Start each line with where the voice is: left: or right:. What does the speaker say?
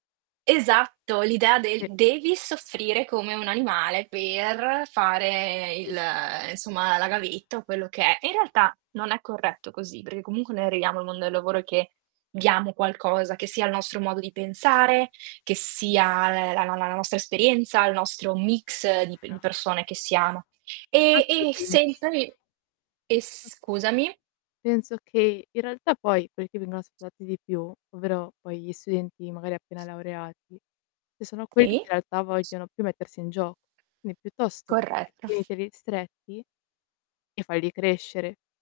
right: Esatto, l'idea del
left: Sì.
right: "devi soffrire come un animale per fare
left: Sì.
right: il insomma, la gavetta o quello che è". In realtà non è corretto così, perché comunque noi arriviamo nel mondo del lavoro che diamo qualcosa, che sia il nostro modo di pensare, che sia la la la la nostra esperienza, il nostro mix
left: È
right: di p persone che siamo.
left: vero.
right: E e
left: [unintelligible]
right: sempre e scusami?
left: Penso che in realtà poi quelli che vengono ascoltati di più, ovvero poi gli studenti magari appena laureati, che sono quelli che
right: Sì.
left: in realtà vogliono più mettersi in gioco. Quindi piuttosto
right: Corretto.
left: tieniteli stretti e falli crescere.